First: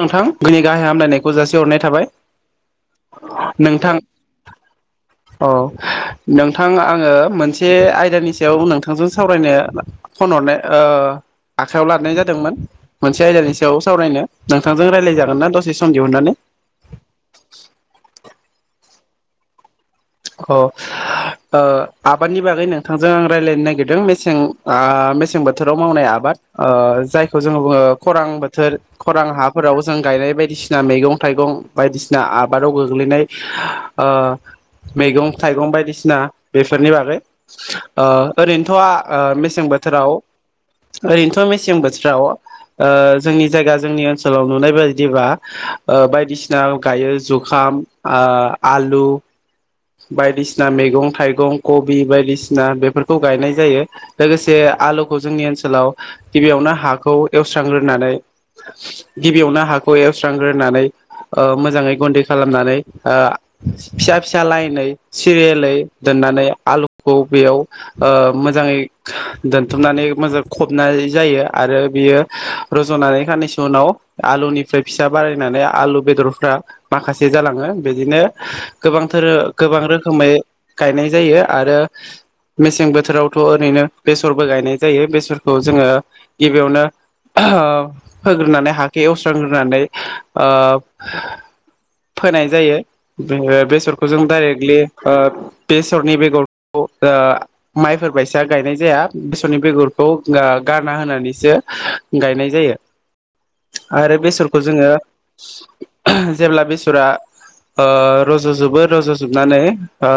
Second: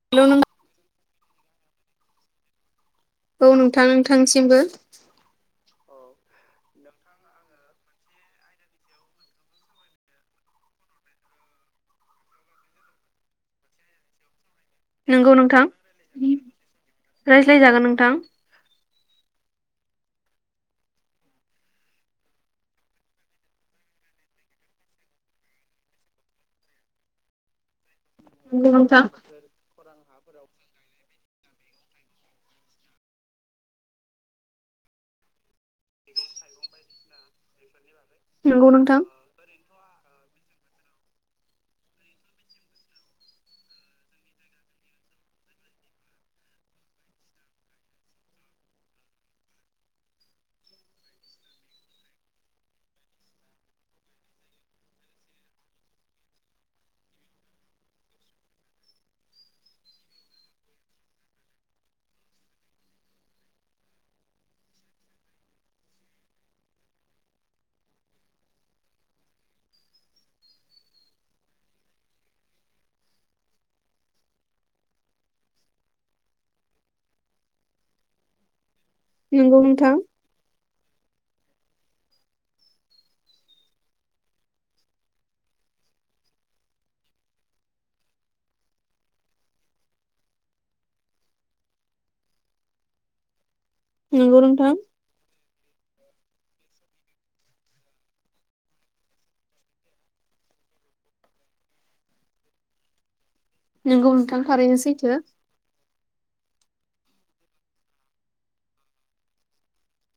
नोंथां हेलौ नों दिनि गाहाय हामलायनायखौ जासि हरनाय था थाबाय औ नोंथां नोंथांसिमबो औ नोंथां आङो मोनसे आयदानि सायाव नोंथांजों सावरायनो फन हरनाय ओ आखायाव लानाय जादोंमोन मोनसे आयदानि सायाव सावरायनो नोंथांजों नंगौ रायज्लायजागोन ना नोंथां दसे सम दिहुननानै रायज्लायजागोन नोंथां अ ओ आबादनि बागै नोंथांजों आं रायलायनो नागिरदों मेसें आ मेसें बोथोराव मावनाय आबाद जायखौ जोङो बुङो खरां नंगौ बोथोर नोंथां खरां हाफोराव जों गायनाय बायदिसिना मैगं थाइगं बायदिसिना आबादाव गोग्लैनाय मैगं थाइगं बायदिसिना बेफोरनि बागै ओ नंगौ नोंथां ओरैनोथ मेसें बो बोथोराव ओरैनोथ मेसें बोथोराव ओ जोंनि जायगा जोंनि ओनसोलाव नुनाय बायदिबा बायदिसिना गायो जुखाम आ आलु बायदिसिना मैगं थाइगं कबि बायदिसिना बेफोरखौ गायनाय जायो लोगोसे आलुखौ जोंनि ओनसोलाव गिबियावनो हाखौ एवस्रांग्रोनानै गिबियावनो हाखौ एवस्रांग्रोनानै ओ मोजाङै गुन्दै खालामनानै फिसा- फिसा लाइनै सिरियालै दोननानै आलुखौ बेयाव मोजाङै दोनथुमनानै मोजां फबनाय जायो आरो बेयो रजनानै खानैसै उनाव आलुनिफ्राय फिसा बारायनानै आलु बेदरफ्रा माखासे जालाङो बिदिनो- गोबांथार नंगौ गोबां नोंथां रोखोमै गायनाय जायो आरो मेसें बोथोरावथ ओरैनो बेसरबो गायनाय जायो बेसरखौ जोङो गिबियावनो फोग्रोनानै हाखौ एवस्रांग्रोनानै ओ फोनाय जायो बे बेसरखौ जों नंगौ नोंथां डाइरेक्टलि ओ बेसरनि बेगरखौ ओ माइफोर बायसा गायनाय जाया बेसरनि बेगरखौ गारना होनानैसो गायनाय जायो नंगौ आरो नोंथां बेसरखौ थारैनो जोंङो सैथो जेब्ला बेसरा ओ रजजोबो रजजोबनानै ओ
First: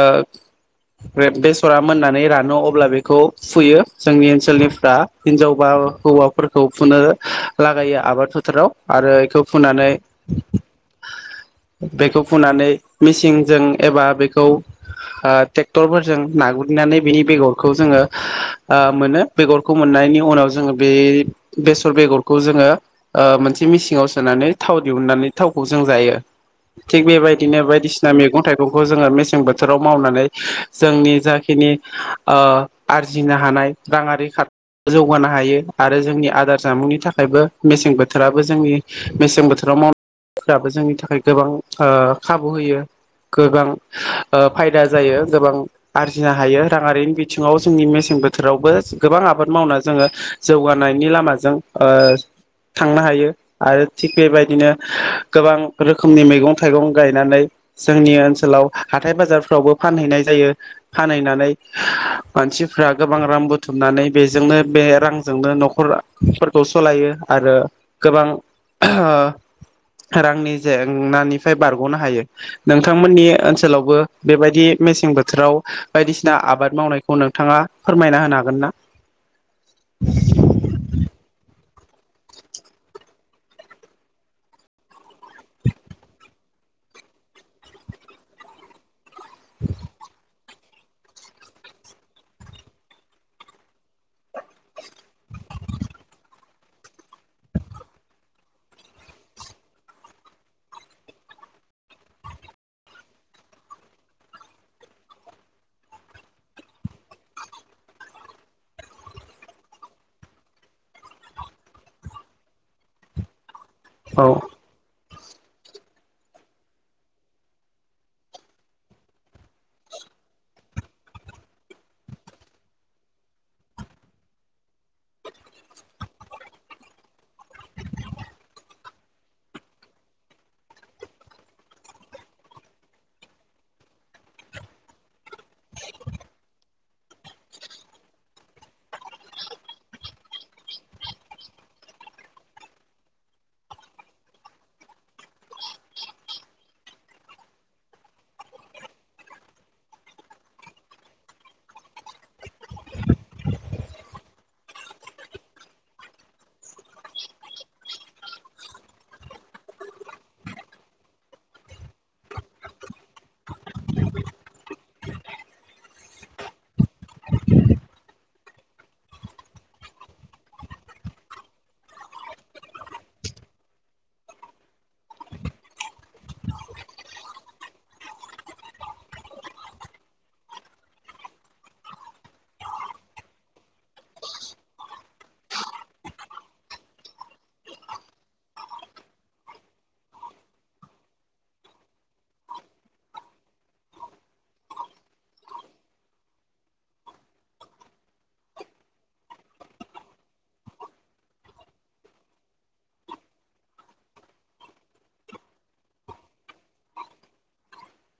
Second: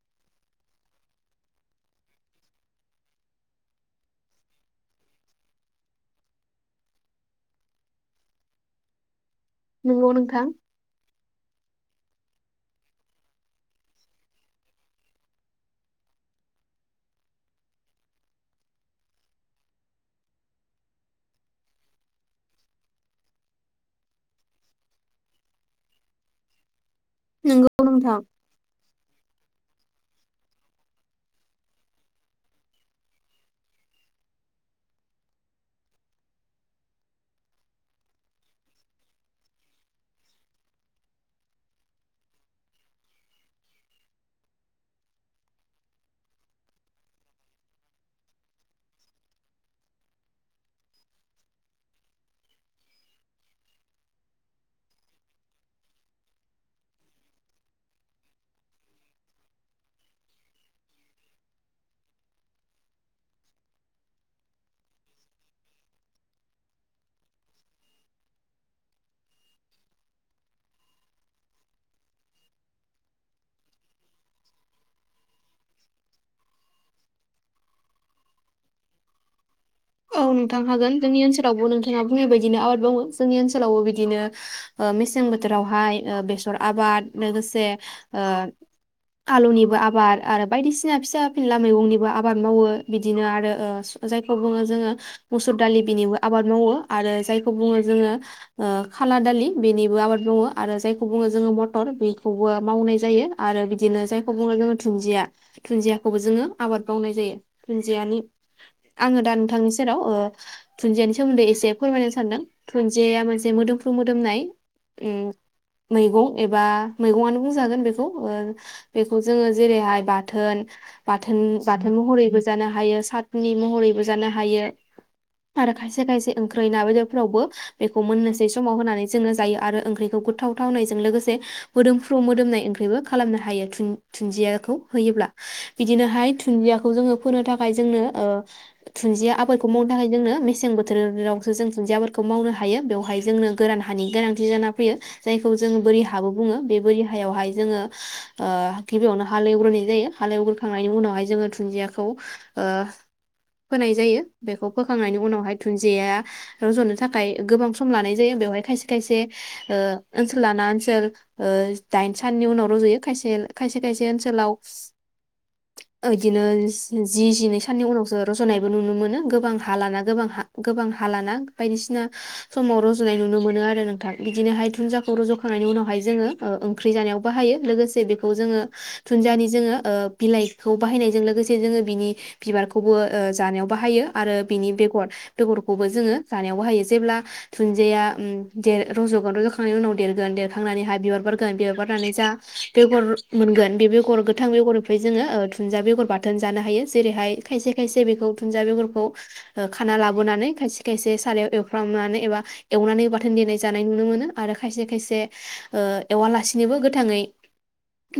ओ बे बेसरा मोननानै रानो अब्ला बेखौ फुयो जोंनि ओनसोलनिफ्रा हिनजाव बा हौवाफोरखौ फुनो लागायो आबाद फोथाराव आरो बेखौ। फुनानै नंगौ नोंथां। बेखौ फुनानै मेसिनजों एबा बेखौ ओ ट्रेक्टरफोरजों नागुरैनानै बेनि बेगरखौ जोंङो मोनो बेगरखौ मोननायनि उनाव जोंङो बे बेसर बेगरखौ जोंङो ओ मोनसे मेसिङाव सोनानै थाव दिहुननानै थावखौ जों जायो। थिग बेबायदिनो नंगौ बायदिसिना नोंथां मैगं थाइगंखौ जोङो मेसें बो थोराव मावनानै जोंनि जाखिनि ओ आरजिनो हानाय रांङारि जौगानो हायो आरो जोंनि आदार जामुंनि थाखायबो मेसें बोथोराबो जोंनि मेसें बोथोराव मावनायाबो जोंनि थाखाय गोबां खाबु होयो गोबां फायदा जायो गोबां आरजिनो हायो राङारिनि बिथिङाव जोंनि मेसें बोथोरावबो गोबां आबाद मावनानै जोङो जौगानायनि लामाजों ओ थांनो हायो आरो थिग बेबायदिनो गोबां रोखोम- रोखोमनि मैगं थाइगं गायनानै जोंनि ओनसोलाव हाथाय बाजारफ्रावबो फानहैनाय जायो फानहैनानै मानसिफ्रा गोबां रां बुथुमनानै बेजोंनो बे रांजोंनो नखरफोरखौ सालायो आरो गोबां रांनि जेंनानिफ्राय बारगनो हायो नोंथांमोननि ओनसोलावबो बेबायदि मेसें बोथोराव बायदिसिना आबाद मावनायखौ नोंथाङा फोरमायना होनो हागोन ना? औ नोंथां हागोन जोंनि ओनसोलावबो नोंथाङा बुंनाय बादिनो आबाद मावो जोंनि ओनसोलावबो बिदिनो ओ मेसें बोथोरावहाय बेसर आबाद लोगोसे ओ आलुनिबो आबाद आरो बायदिसिना फिसा फिनला मैगंनिबो आबाद मावो बिदिनो आरो जायखौ बुङो। जों मुसुर दालि बेनि आबाद मावो आरो जायखौ बुङो जोङो खाला दालि बेनिबो आबाद मावो आरो जायखौ बुङो जोङो मथर बेखौबो मावनाय जायो आरो बिदिनो जायखौ बुङो जोङो दुन्दिया दुन्दियाखौबो जोङो आबाद मावनाय जायो। दुुनदियानि आङो दा नोंथांनि सेराव दुनजियानि सोमोन्दै एसे फोरमायनो सानदों दुनजिया मोनसे मोदोम मोदोमनाय ओम मैगं एबा मैगंआनो बुंजागोन बेखौ ओ बेखौ जोङो जेरैहाय बाथोन बाथोन बाथोन महरैबो जानो हायो सातनि महरैबो जानो हायो आरो खायसे खायसे ओंख्रै ना बेदरफ्रावबो बेखौ मोननोसै समाव होनानै जों जायो आरो ओंख्रिखौ गोथाव थावनायजों लोगोसे मोदोमफ्रु मोदोमनाय ओंख्रिबो खालामनो हायो दुुनदियाखौ होयोब्ला बिदिनोहाय दुन्दियाखौ जोङो फोनो थाखाय जोंनो ओ- थुन्दिया आबादखौ मावनो थाखाय जोंनो मेसें बोथोरावसो जों दुन्दिया आबादखौ मावनो हायो बेवहाय जोंनो गोरान हानि गोनांथि जाना फैयो जायखौ जोंङो बोरि हाबो बुङो। बे बोरि हायावहाय जोङो गिबियावनो हाल एवग्रोनाय जायो हाल एवग्रोखांनायनि उनावहाय जोङो दुन्दियाखौ- फोनाय जायो बेखौ फोखांनायनि उनावहाय दुुनदिया रजनो थाखाय गोबां सम लानाय जायो बेवहाय खायसे खायसे ओ ओनसोल लाना ओनसोल ओ दाइन साननि उनाव रजयो खायसे खायसे खायसे ओनसोलाव बिदिनो जि जिनै साननि उनावसो रजनायबो नुनो मोनो गोबां हा लाना गोबां हा गोबां हा लाना बायदिसिना समाव रजनाय नुनो मोनो आरो नोंथां। बिदिनोहाय दुुनदियाखौ रजखांनायनि उनावहाय जोंङो ओंख्रि जानायाव बाहायो लोगोसे बेखौ जोंङो दुन्दियानि जोंङो बिलाइखौ बाहायनायजों लोगोसे जोंङो बिनि बिबारखौबो- ओ जानायाव बाहायो आरो बिनि बेगर बेगरखौबो जोङो जानायाव बाहायो जेब्ला दुनदिया रजगोन रजखांनायनि उनाव देरगोन देरखांनानैहाय बिबार बारगोन बिबार बारनानै जा बेगर मोनगोन बे बेगर गोथां बेगरनिफ्राय जोङो दुनदिया बेगर बाथोन जानो हायो जेरैहाय खायसे खायसे बेखौ दुुनदिया बेगरखौ खाना लाबोनानै खायसे खायसे सारायाव एवफ्रामनानै एबा एवनानै बाथोन देनाय जानाय नुनो मोनो आरो खायसे खायसे एवालासिनोबो गोथांङै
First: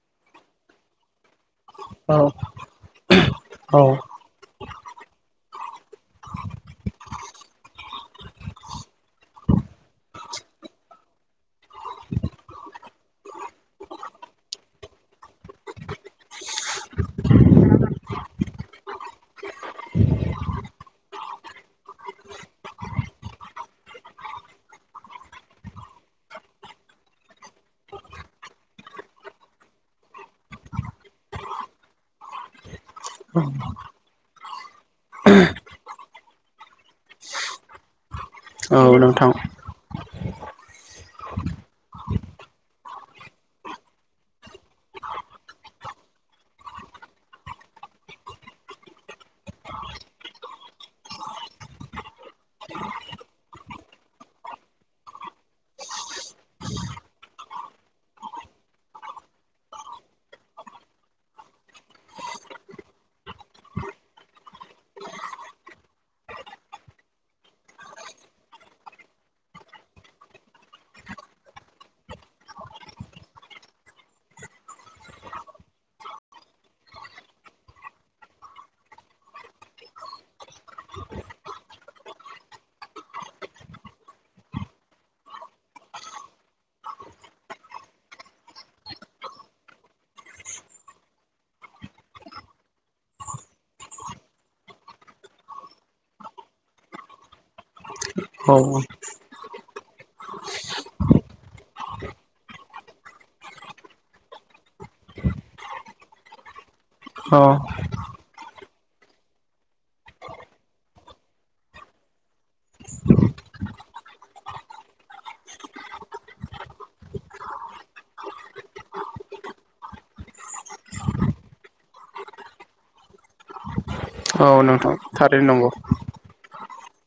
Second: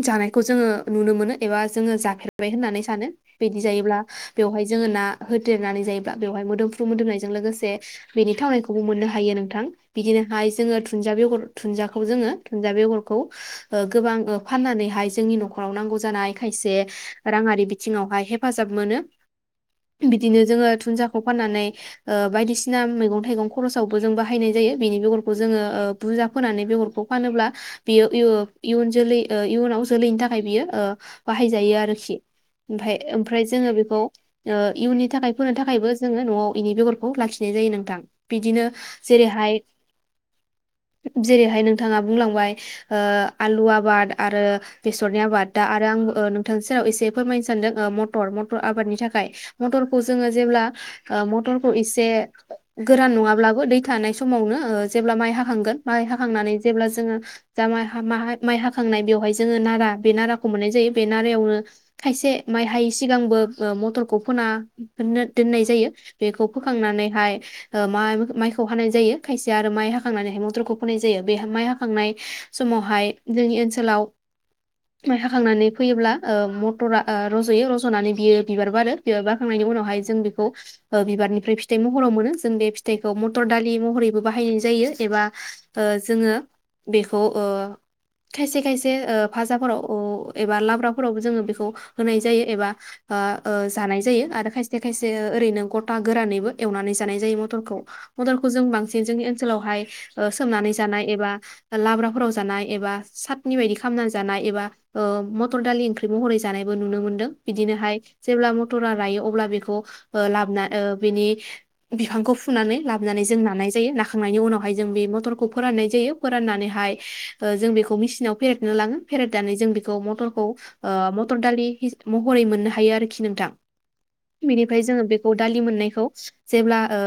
जानायखौ जोंङो नुनो मोनो। एबा जोङो औ जाफेरबाय होननानै सानो बिदि औ जायोब्ला बेयावहाय जोङो ना होदेरनानै जायोब्ला बेवहाय मोदोमफ्रु मोदोमनायजों लोगोसे बेनि थावनायखौबो मोननो हायो नोंथां बिदिनोहाय जोङो दुनदिया बेगरखौहाय जोङो दुुनजया बेगरखौ गोबां फाननानैहाय जोंनि नखराव नांगौ जानाय खायसे राङारि बिथिङावहाय हेफाजाब मोनो। बिदिनो जोङो दुनदियाखौ फाननानै ओ बायदिसिना मैगं थाइगं खरसावबो जों बाहायनाय जायो बेनि बेगरखौ जोङो बुरजा फोनानै बेगरखौ फानोब्ला बियो इयुन जोलै इयुनाव जोलैनि थाखाय बियो बाहायजायो आरोखि ओमफाय ओमफ्राय जोङो बेखौ इयुननि थाखाय फोनो थाखायबो जोङो नआव बेनि बेगरखौ लाखिनाय जायो नोंथां बिदिनो औ नोंथां जेरैहाय जेरैहाय नोंथाङा बुंलांबाय आलु आबाद आरो बेसरनि आबाद दा आरो आं नोंथांनि सेराव एसे फोरमायनो सानदों मटर मटर आबादनि था फाय मटरखौ जोङो जेब्ला ओ मथरखौ एसे गोरान नङाब्लाबो दै थानाय समावनो ओ जेब्ला माइ हाखांगोन माइ हाखांनानै जेब्ला जोङो जा [unintelligible] माइ हाखांनाय बेवहाय जोङो नारा बे नाराखौ मोननाय जायो। बे नारायावनो खायसे माइ हायै सिगांबो ओ मटर खौ फोना दोनो दोननाय जायो बेखौ फोखांनानैहाय ओ माइ माइखौ हानाय जायो। खायसे आरो माइ हाखांनानैहाय मटरखौ फोनाय जायो बे माइ हाखांनाय समावहाय जोंनि ओनसोलाव माइ हाखांनानै फैयोब्ला ओ मटरा ओ रज'यो रजनानै बियो बिबार बारो बिबार बाखांनायनि उनावहाय जों बेखौ ओ बिबारनिफ्राय फिथाइ महराव मोनो जों बे फिथाइखौ मथर दालि महरैबो बाहायनाय जायो एबा ओ जोङो बेखौ ओ खायसे खायसे ओ भाजाफोराव ओ एबा लाब्राफोरावबो जोङो बेखौ होनाय जायो एबा आ ओ जानाय जायो आरो खायसे खायसे ओरैनो गथा गोरानैबो एवनानै जानाय जायो मटरखौ। पदलखौ जों औ बांसिन जों एन ओनसोलावहाय सोमनानै जानाय एबा लाब्राफोराव जानाय एबा सातनि बायदि खालामनानै जानाय एबा ओ मथर दालि ओंख्रि महरै जानायबो नुनो मोन्दों औ बिदिनोहाय जेब्ला मटरा रायो अब्ला बेखौ ओ लाबोना ओ बेनि बिफांखौ फुनानै लाबोनानै जों नानाय जायो नाखांनायनि उनावहाय जों बे मटरखौ फोराननाय जायो फोराननानैहाय जों बेखौ मेसिनाव फेरेदनो लाङो फेरेदनानै जों बेखौ मटरखौ ओ मटर दालि महरै मोननो हायो आरोखि नोंथां। औ बेनिफ्राय नोंथां जोंङो बेखौ थारैनो दालि नंगौ मोननायखौ जेब्ला ओ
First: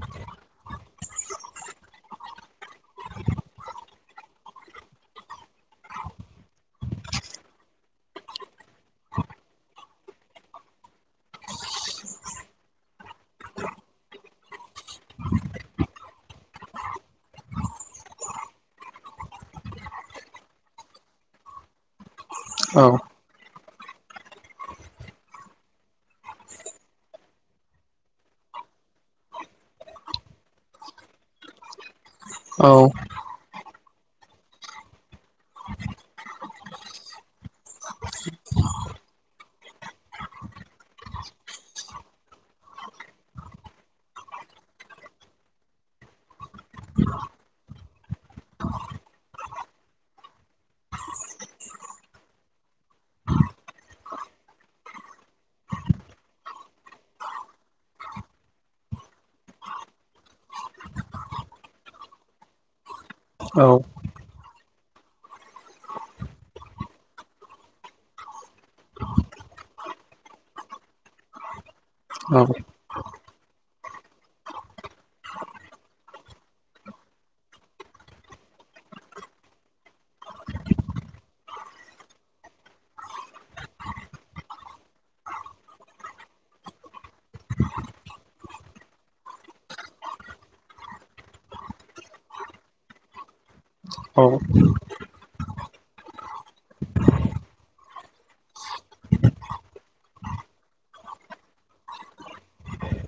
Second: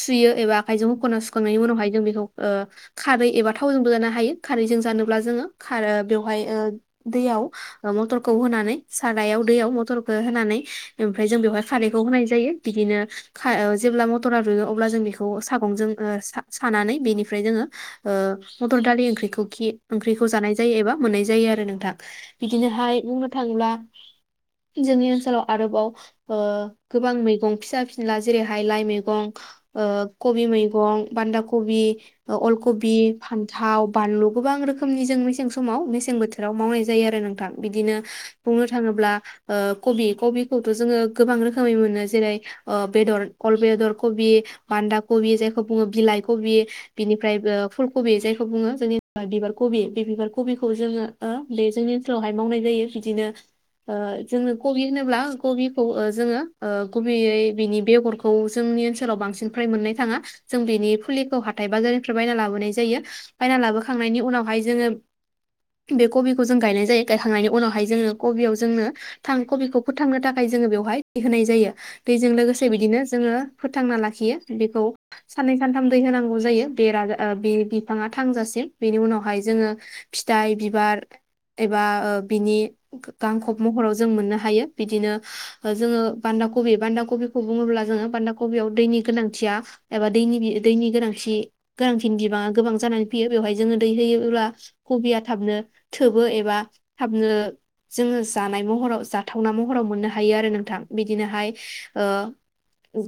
सुयो एबा आखायजों हखना सुखांनायनि उनावहाय जों बेखौ ओ खारै एबा थावजोंबो जानो हायो खारैजों जानोब्ला जोङो खार बेवहाय ओ दैयाव मटरखौ होनानै सारायाव दैयाव मटरखौ होनानै ओमफ्राय जों बेवहाय खारैखौ होनाय जायो बिदिनो खा ओ जेब्ला मटरा रुयो अब्ला जों बेखौ सागंजों सा सानानै बेनिफ्राय जोङो ओ मटर दालि ओंख्रिखौ खि ओंख्रिखौ जानाय जायो एबा मोननाय जायो आरो नोंथां औ बिदिनोहाय बुंनो थाङोब्ला जोंनि ओनसोलाव आरोबाव ओ गोबां मैगं फिसा फिनला जेरैहाय ओ लाइ मैगं ओ कबि मैगं बान्दा कबि अल औ कबि फान्थाव बानलु गोबां रोखोमनि जों मेसें समाव मेसें बोथोराव मावनाय जायो आरो नोंथां बिदिनो बुंनो थाङोब्ला ओ कबि कबि खौथ जोङो गोबां रोखोमै मोनो जेरै ओ बेदर अल बेदर कबि बान्दा कबि जायखौ बुङो बिलाइ कबि बिनिफ्राय ओ फुल कबि जायखौ बुङो जोंनि बिबार कबि बे बिबार कबिखौ जोङो ओ बे जोंनि ओनसोलावहाय मावनाय जायो बिदिनो ओ जोङो कबि होनोब्ला कबिखौ ओ जोङो ओ गुबैयै बिनि बेगरखौ जोंनि ओनसोलाव बांसिन फ्रय मोननाय थाङा जों बेनि फुलिखौ हाथाय बाजारनिफ्राय बायना लाबोनाय जायो बायना औ लाबोखांनायनि उनावहाय जोङो बे कबिखौ जों गायनाय जायो गायखांनायनि उनावहाय जोङो कबियाव जोंनो थां कबिखौ फोथांनो थाखाय थाखाय जोङो बेवहाय दै होनाय जायो दैजों औ लोगोसे बिदिनो जोङो फोथांना लाखियो बेखौ साननै सानथाम दै होनांगौ जायो बेरा ओ बे बिफाङा थांजासिम बेनि उनावहाय जोङो फिथाइ बिबार एबा बिनि गांखब महराव जों मोननो हायो बिदिनो जोङो बान्दा कबि बान्दा कबिखौ बुङोब्ला जोङो बान्दा कबियाव दैनि गोनांथिया एबा दैनि दैनि गोनांथि गोनांथिनि बिबाङा गोबां जानानै फैयो बेवहाय जोङो दै होयोब्ला कबिया थाबनो थोबो एबा थाबनो जोङो जानाय महराव जाथावना महराव मोननो हायो। हायो आरो नोंथां बिदिनोहाय ओ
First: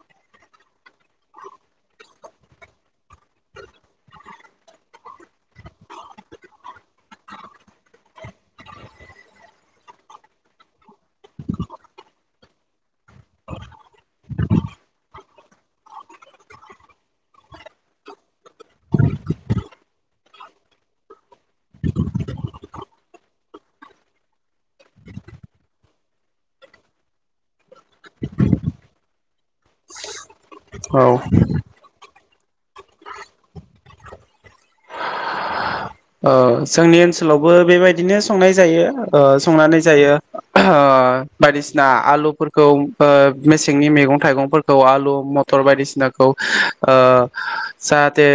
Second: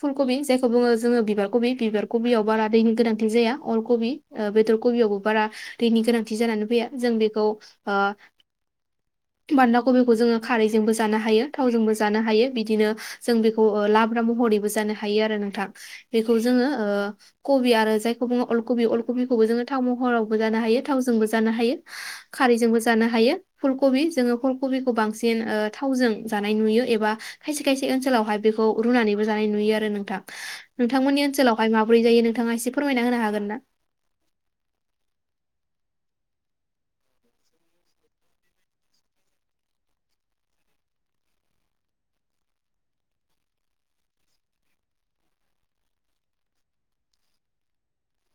फुल कबि जायखौ बुङो जोङो बिबार कबि बिबार कबियाव बारा दैनि गोनांथि जाया अल ओ कबि बेदर कबियावबो बारा दैनि गोनांथि जानानै फैया जों बेखौ ओ बान्दा कबिखौ जोङो खारैजोंबो जानो हायो। थावजोंबो जानो हायो बिदिनो जों बेखौ ओ लाब्रा महरैबो जानो हायो आरो नोंथां बेखौ जोङो ओ कबि आरो जायखौ बुङो अलकबि अलकबिखौबो जोङो थाव महरावबो जानो हायो थावजोंबो जानो हायो खारैजोंबो जानो हायो फुलकबि जोङो फुल कबिखौ बांसिन थावजों जानाय नुयो एबा खायसे खायसे ओनसोलावहाय बेखौ रुनानैबो जानाय नुयो आरो नोंथां। औ औ नोंथांमोननि ओनसोलावहाय माब ब्रै जायो नोंथाङा एसे फोरमायना होनो हागोन ना जोंनि ओनसोलावबो बेबायदिनो संनाय जायो ओ संनानै जायो ओ बायदिसिना आलुफोरखौ ओ मेसेंनि मैगं थाइगंफोरखौ आलु मथर बायदिसिनाखौ ओ जाहाथे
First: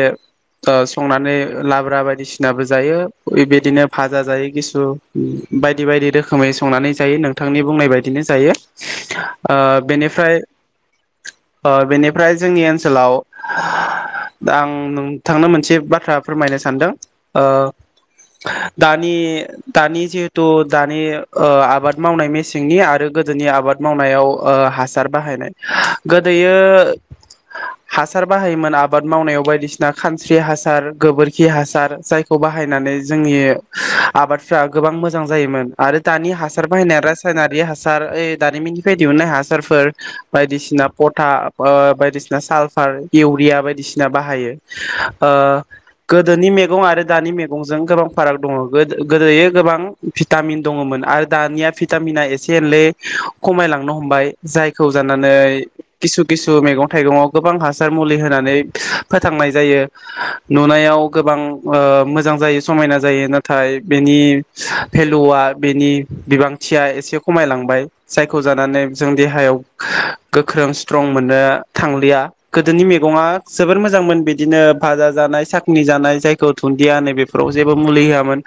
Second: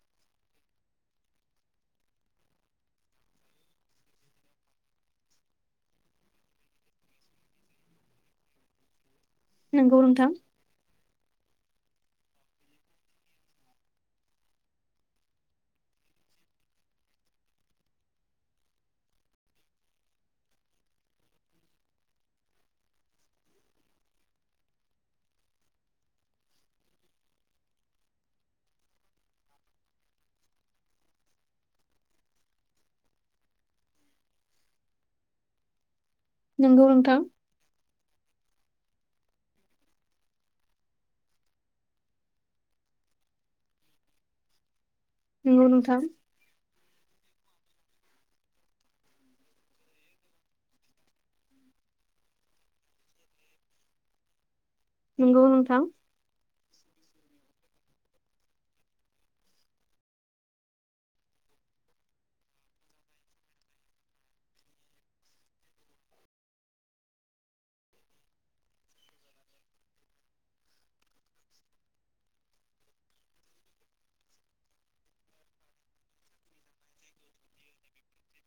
ओ संनानै लाब्रा बायदिसिनाबो जायो बेबायदिनो भाजा जायो किसु बायदि बायदि रोखोमै संनानै जायो नोंथांनि बुंनाय बायदिनो जायो। ओ नंगौ नोंथां बेनिफ्राय ओ बेनिफ्राय जोंनि ओनसोलाव आं नोंथांनो मोनसे बाथ्रा फोरमायनो सानदों। ओ दानि दानि जिहेथु दानि आबाद मावनाय मेसेंनि आरो गोदोनि आबाद मावनायाव हासार बाहायनाय गोदोयो हासार बाहायोमोन आबाद मावनायाव बायदिसिना खानस्रि हासार गोबोरखि हासार जायखौ खौ बाहायनानै जोंनि आबादफ्रा गोबां मोजां जायोमोन आरो। दानि हासार नंगौ बाहायनाय नोंथां रासायनारि हासार ओइ दानि मिनि बे दिहुननाय हासारफोर बायदिसिना पटा ओ बायदिसिना सालफार इउरिया बायदिसिना बाहायो। ओ नंगौ नोंथां गोदोनि मैगं आरो दानि मैगंजों गोबां फाराग दङ गोदो गोदोयो गोबां भिटामिन दङमोन आरो दानिया भिटामिना एसे एनलै खमांयलांनो हमबाय जाय। खौ जानानै नंगौ नोंथां किसु किसु मैग। थाइगंङाव गोबां हासार मुलि होनानै फोथांनाय जायो नुनायाव गोबां ओ मोजां जायो समायना जायो नाथाय बेनि भेलुआ बेनि बिबांथिया एसे खमायलांबाय जायखौ जानानै जों देहायाव गोख्रों स्ट्रं मोननो थांलिया गोदोनि मेगंङा जोबोर मोजांमोन बिदिनो भाजा जानाय साखनि जानाय जाय खौ थुन्दिया नै बेफोराव जेबो मुलि होआमोन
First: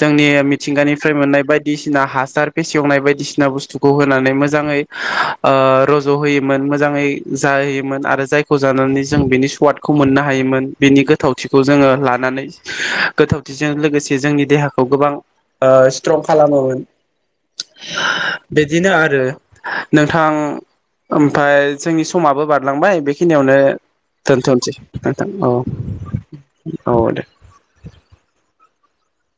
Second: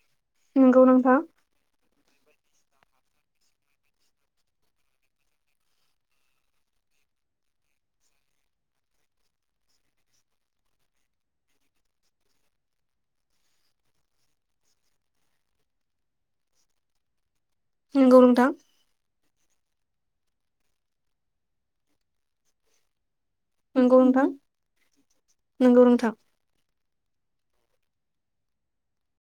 जोंनि नंगौ मिथिंगानिफ्राय नोंथां मोननाय बायदिसिना हास हासार फेसेवनाय बायदिसिना बुस्थुखौ होनानै मोजाङै ओ रज होयोमोन मोजाङै जाहोयोमोन आरो जायखौ जानानै जों बिनि स्वादखौ मोननो हायोमोन बिनि गोथावथिखौ जोङो लानानै गोथौथिजों लोगोसे जोंनि देहाखौ गोबां ओ स्ट्रं खालामोमोन। नंगौ नोंथां बिदिनो आरो नोंथां ओमफाय जोंनि समाबो बारलांबाय बे खिनियावनो नंगौ नोंथां दोनथनोसै नोंथां औ नंगौ नोंथां औ दे [inaudible]